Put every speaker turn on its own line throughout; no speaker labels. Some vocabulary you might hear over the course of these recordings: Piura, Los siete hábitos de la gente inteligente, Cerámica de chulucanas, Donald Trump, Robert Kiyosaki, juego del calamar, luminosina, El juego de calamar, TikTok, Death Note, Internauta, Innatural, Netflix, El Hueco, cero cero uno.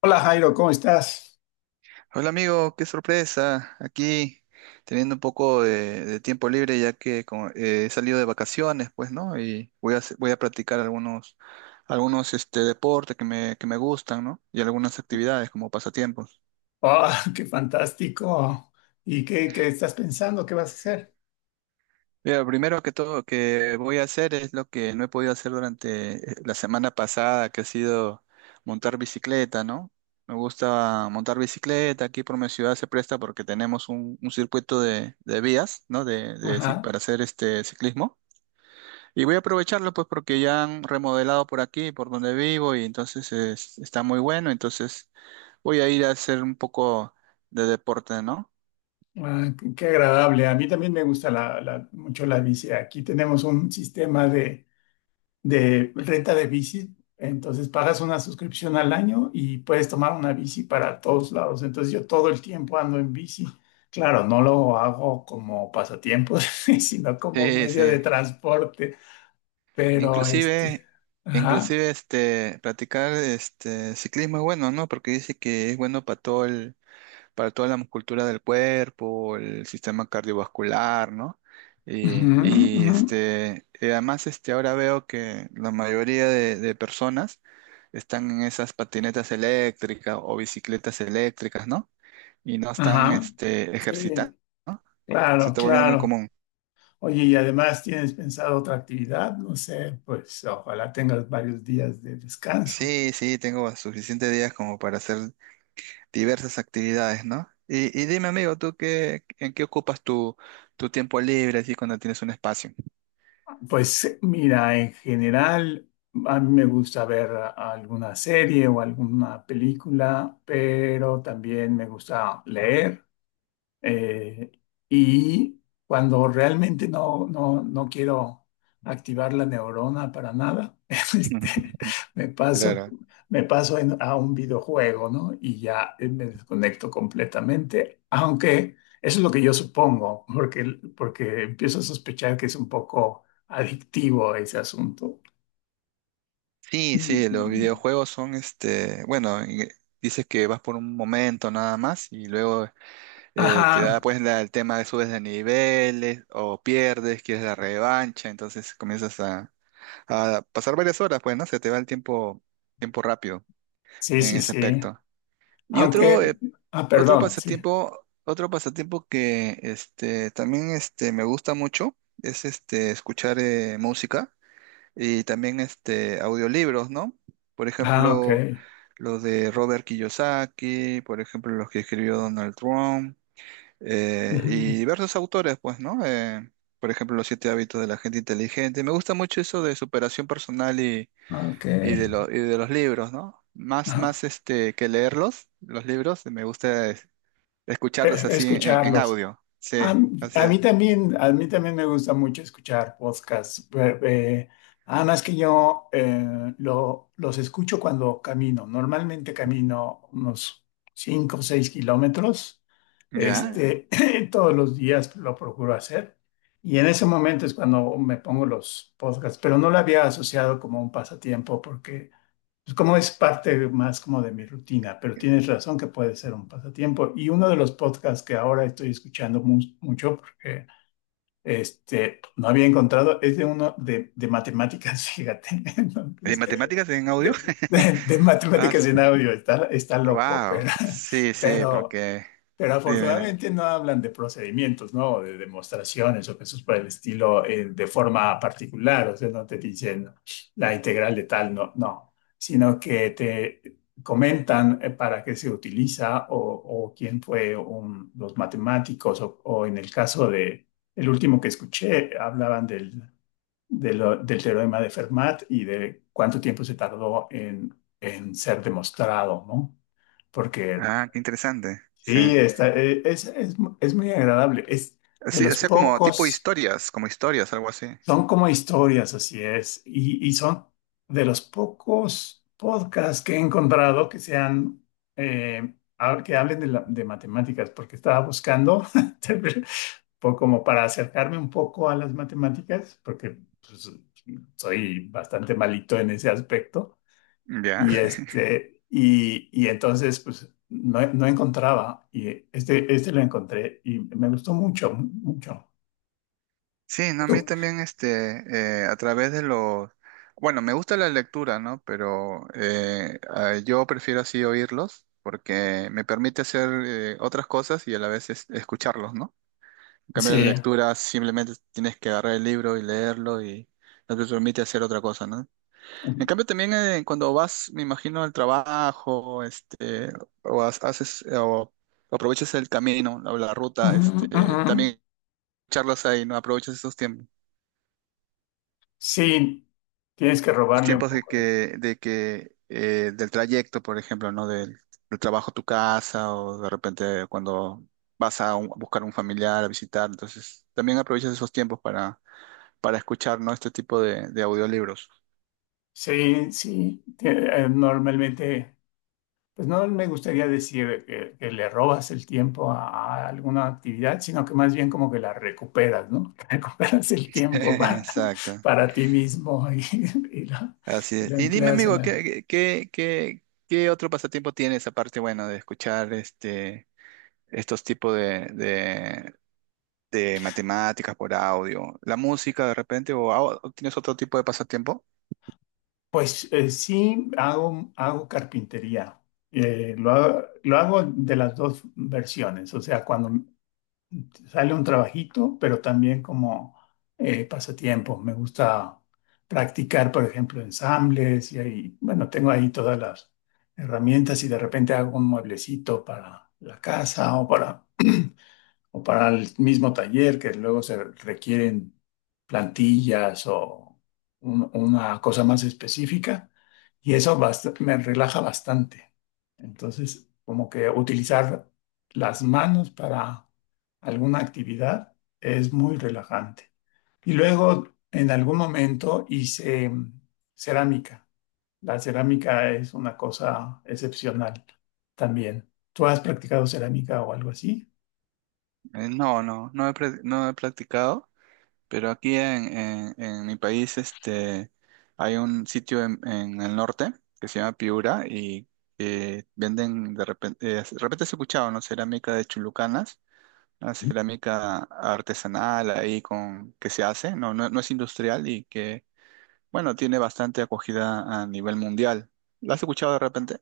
Hola Jairo, ¿cómo estás?
Hola amigo, qué sorpresa. Aquí teniendo un poco de tiempo libre ya que como, he salido de vacaciones, pues, ¿no? Y voy a, voy a practicar algunos deportes que me gustan, ¿no? Y algunas actividades como pasatiempos.
¡Ah, qué fantástico! ¿Y qué estás pensando? ¿Qué vas a hacer?
Mira, lo primero que todo que voy a hacer es lo que no he podido hacer durante la semana pasada, que ha sido montar bicicleta, ¿no? Me gusta montar bicicleta, aquí por mi ciudad se presta porque tenemos un circuito de vías, ¿no? De
Ajá.
para hacer este ciclismo. Y voy a aprovecharlo pues porque ya han remodelado por aquí, por donde vivo, y entonces está muy bueno, entonces voy a ir a hacer un poco de deporte, ¿no?
Ah, qué agradable. A mí también me gusta mucho la bici. Aquí tenemos un sistema de renta de bici. Entonces pagas una suscripción al año y puedes tomar una bici para todos lados. Entonces yo todo el tiempo ando en bici. Claro, no lo hago como pasatiempo, sino como
Sí,
medio de
sí.
transporte. Pero este,
Inclusive,
ajá.
inclusive, practicar este ciclismo es bueno, ¿no? Porque dice que es bueno para toda la musculatura del cuerpo, el sistema cardiovascular, ¿no?
Ujú,
Y, y,
ujú.
este, y además este, ahora veo que la mayoría de personas están en esas patinetas eléctricas o bicicletas eléctricas, ¿no? Y no están
Ajá.
este, ejercitando,
Sí,
¿no? Se
claro,
está volviendo muy
claro.
común.
Oye, y además tienes pensado otra actividad, no sé, pues ojalá tengas varios días de descanso.
Sí, sí, tengo suficientes días como para hacer diversas actividades, ¿no? Y dime, amigo, ¿ en qué ocupas tu tiempo libre así cuando tienes un espacio?
Pues mira, en general, a mí me gusta ver alguna serie o alguna película, pero también me gusta leer. Eh, y cuando realmente no quiero activar la neurona para nada, este, me paso,
Claro.
me paso a un videojuego, ¿no? Y ya me desconecto completamente, aunque eso es lo que yo supongo, porque empiezo a sospechar que es un poco adictivo ese asunto.
Sí,
Sí. Mm.
sí, los
Sí.
videojuegos son, este, bueno, dices que vas por un momento nada más y luego te da
Ajá,
pues el tema de subes de niveles o pierdes, quieres la revancha, entonces comienzas a pasar varias horas, pues, ¿no? Se te va el tiempo, tiempo rápido
sí,
en
sí,
ese
sí.
aspecto. Y otro,
Aunque, ah,
otro
perdón, sí.
pasatiempo, otro pasatiempo que me gusta mucho es este, escuchar música y también este, audiolibros, ¿no? Por
Ah, ok.
ejemplo, los de Robert Kiyosaki, por ejemplo, los que escribió Donald Trump
Ujú.
y diversos autores, pues, ¿no? Por ejemplo, Los siete hábitos de la gente inteligente. Me gusta mucho eso de superación personal y,
Ok.
y de los libros, ¿no? Más,
Ajá.
más este, que leerlos, los libros, me gusta escucharlos así en
Escucharlos.
audio. Sí,
A, m-
así
a mí
es.
también, a mí también me gusta mucho escuchar podcasts. Además que yo los escucho cuando camino. Normalmente camino unos 5 o 6 kilómetros. Ya.
¿Ya?
Este, todos los días lo procuro hacer. Y en ese momento es cuando me pongo los podcasts, pero no lo había asociado como un pasatiempo, pues como es parte más como de mi rutina, pero tienes razón que puede ser un pasatiempo. Y uno de los podcasts que ahora estoy escuchando mucho, porque este, no había encontrado, es de uno de matemáticas, fíjate.
¿De
Entonces,
matemáticas en audio?
de, de
Ah,
matemáticas en audio, está loco,
wow.
pero,
Sí,
sí,
sí,
pero
porque.
pero
Dime.
afortunadamente no hablan de procedimientos, ¿no? De demostraciones o cosas por el estilo de forma particular, o sea, no te dicen la integral de tal, no, no, sino que te comentan para qué se utiliza o quién fue los matemáticos o en el caso de, el último que escuché, hablaban del teorema de Fermat y de cuánto tiempo se tardó en ser demostrado, ¿no? Porque.
Ah, qué interesante. Sí.
Sí, está, e- es muy agradable. Es de
Sí, o
los
sea, como tipo
pocos,
historias, como historias, algo así.
son como historias, así es. Y son de los pocos podcasts que he encontrado que sean, eh, que hablen de matemáticas, porque estaba buscando como para acercarme un poco a las matemáticas, porque pues, soy bastante malito en ese aspecto.
Ya.
Y, este, y entonces, pues, no, no encontraba. Y este lo encontré y me gustó mucho, mucho.
Sí, no, a mí
Tú.
también, este, a través de los. Bueno, me gusta la lectura, ¿no? Pero yo prefiero así oírlos porque me permite hacer otras cosas y a la vez escucharlos, ¿no? En cambio, la
Sí.
lectura simplemente tienes que agarrar el libro y leerlo y no te permite hacer otra cosa, ¿no? En
Ujú,
cambio, también cuando vas, me imagino, al trabajo, este, o aprovechas el camino, la ruta, este,
ujú.
también charlas ahí, ¿no? Aprovechas esos tiempos,
Sí, tienes que
los
robarle un
tiempos
poco de ti.
del trayecto, por ejemplo, ¿no? Del, del trabajo a tu casa, o de repente cuando vas a, a buscar a un familiar, a visitar, entonces también aprovechas esos tiempos para escuchar, ¿no? Este tipo de audiolibros.
Sí, sí. Normalmente, pues no me gustaría decir que le robas el tiempo a alguna actividad, sino que más bien como que la recuperas, ¿no? Recuperas el tiempo para,
Exacto.
para ti mismo y lo,
Así
y lo
es. Y dime,
empleas en
amigo,
algo.
¿ qué otro pasatiempo tienes aparte, bueno, de escuchar este, estos tipos de matemáticas por audio. ¿La música de repente o tienes otro tipo de pasatiempo?
Pues sí, hago carpintería. Lo hago de las dos versiones, o sea, cuando sale un trabajito, pero también como pasatiempo. Me gusta practicar, por ejemplo, ensambles y ahí, bueno, tengo ahí todas las herramientas y de repente hago un mueblecito para la casa o para el mismo taller, que luego se requieren plantillas o una cosa más específica y eso me relaja bastante. Entonces, como que utilizar las manos para alguna actividad es muy relajante. Y luego, en algún momento hice cerámica. La cerámica es una cosa excepcional también. ¿Tú has practicado cerámica o algo así?
No, no, no he, no he practicado. Pero aquí en, en mi país este, hay un sitio en el norte que se llama Piura y venden de repente has escuchado, ¿no? Cerámica de Chulucanas, una cerámica artesanal ahí con que se hace, no, no, no es industrial y que, bueno, tiene bastante acogida a nivel mundial. ¿La has escuchado de repente?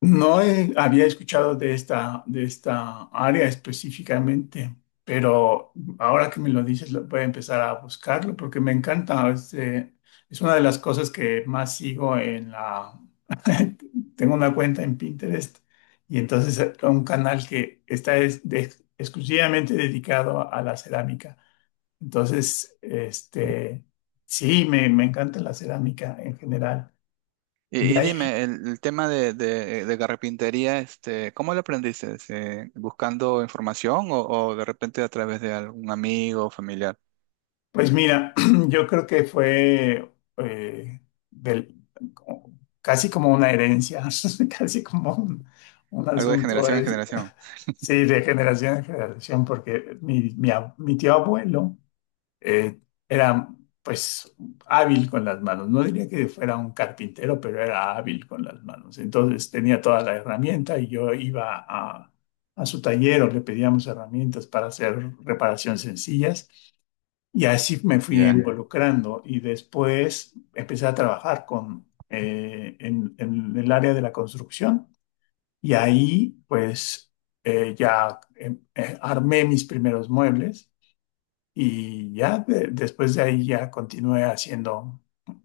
No había escuchado de esta área específicamente, pero ahora que me lo dices, voy a empezar a buscarlo porque me encanta. Es una de las cosas que más sigo en la. Tengo una cuenta en Pinterest y entonces un canal que está exclusivamente dedicado a la cerámica. Entonces, este, sí, me encanta la cerámica en general. Y
Y
ahí.
dime, el tema de carpintería, este, ¿cómo lo aprendiste? Buscando información o de repente a través de algún amigo o familiar?
Pues mira, yo creo que fue eh, del- como- casi como una herencia, casi como un
Algo de
asunto
generación en
es,
generación.
sí, de generación en generación, porque mi tío abuelo eh, era pues hábil con las manos. No diría que fuera un carpintero, pero era hábil con las manos. Entonces tenía toda la herramienta y yo iba a su taller o le pedíamos herramientas para hacer reparaciones sencillas. Y así me fui
Ya.
involucrando y después empecé a trabajar en el área de la construcción y ahí pues ya armé mis primeros muebles y ya después de ahí ya continué haciendo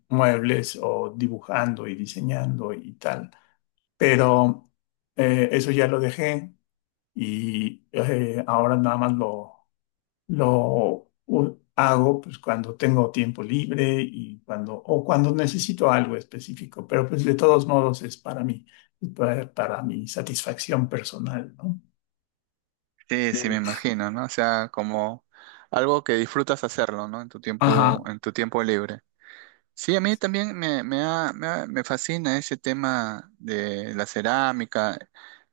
muebles o dibujando y diseñando y tal. Pero eso ya lo dejé y ahora nada más lo hago pues cuando tengo tiempo libre y cuando necesito algo específico, pero pues de todos modos es para mí, para mi satisfacción personal, ¿no?
Sí, sí, me
Sí.
imagino, ¿no? O sea, como algo que disfrutas hacerlo, ¿no?
Ajá.
En tu tiempo libre. Sí, a mí también me fascina ese tema de la cerámica,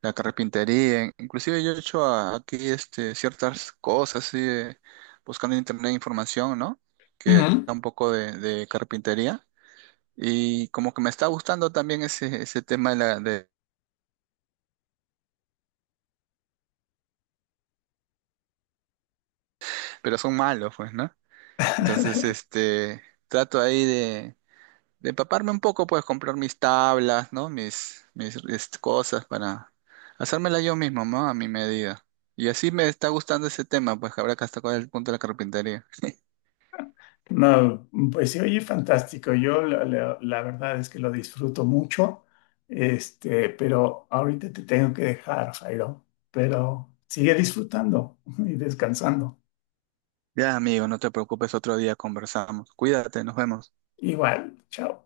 la carpintería. Inclusive yo he hecho aquí este, ciertas cosas, así buscando en internet información, ¿no? Que
Ujú.
da un poco de carpintería. Y como que me está gustando también ese tema de la... De, pero son malos, pues, ¿no? Entonces, este, trato ahí de empaparme un poco, pues comprar mis tablas, ¿no? Mis este, cosas para hacérmela yo mismo, ¿no? A mi medida. Y así me está gustando ese tema, pues que habrá que hasta cuál es el punto de la carpintería.
No, pues se oye fantástico. Yo la verdad es que lo disfruto mucho, este, pero ahorita te tengo que dejar, Jairo, pero sigue disfrutando y descansando.
Ya, amigo, no te preocupes, otro día conversamos. Cuídate, nos vemos.
Igual, chao.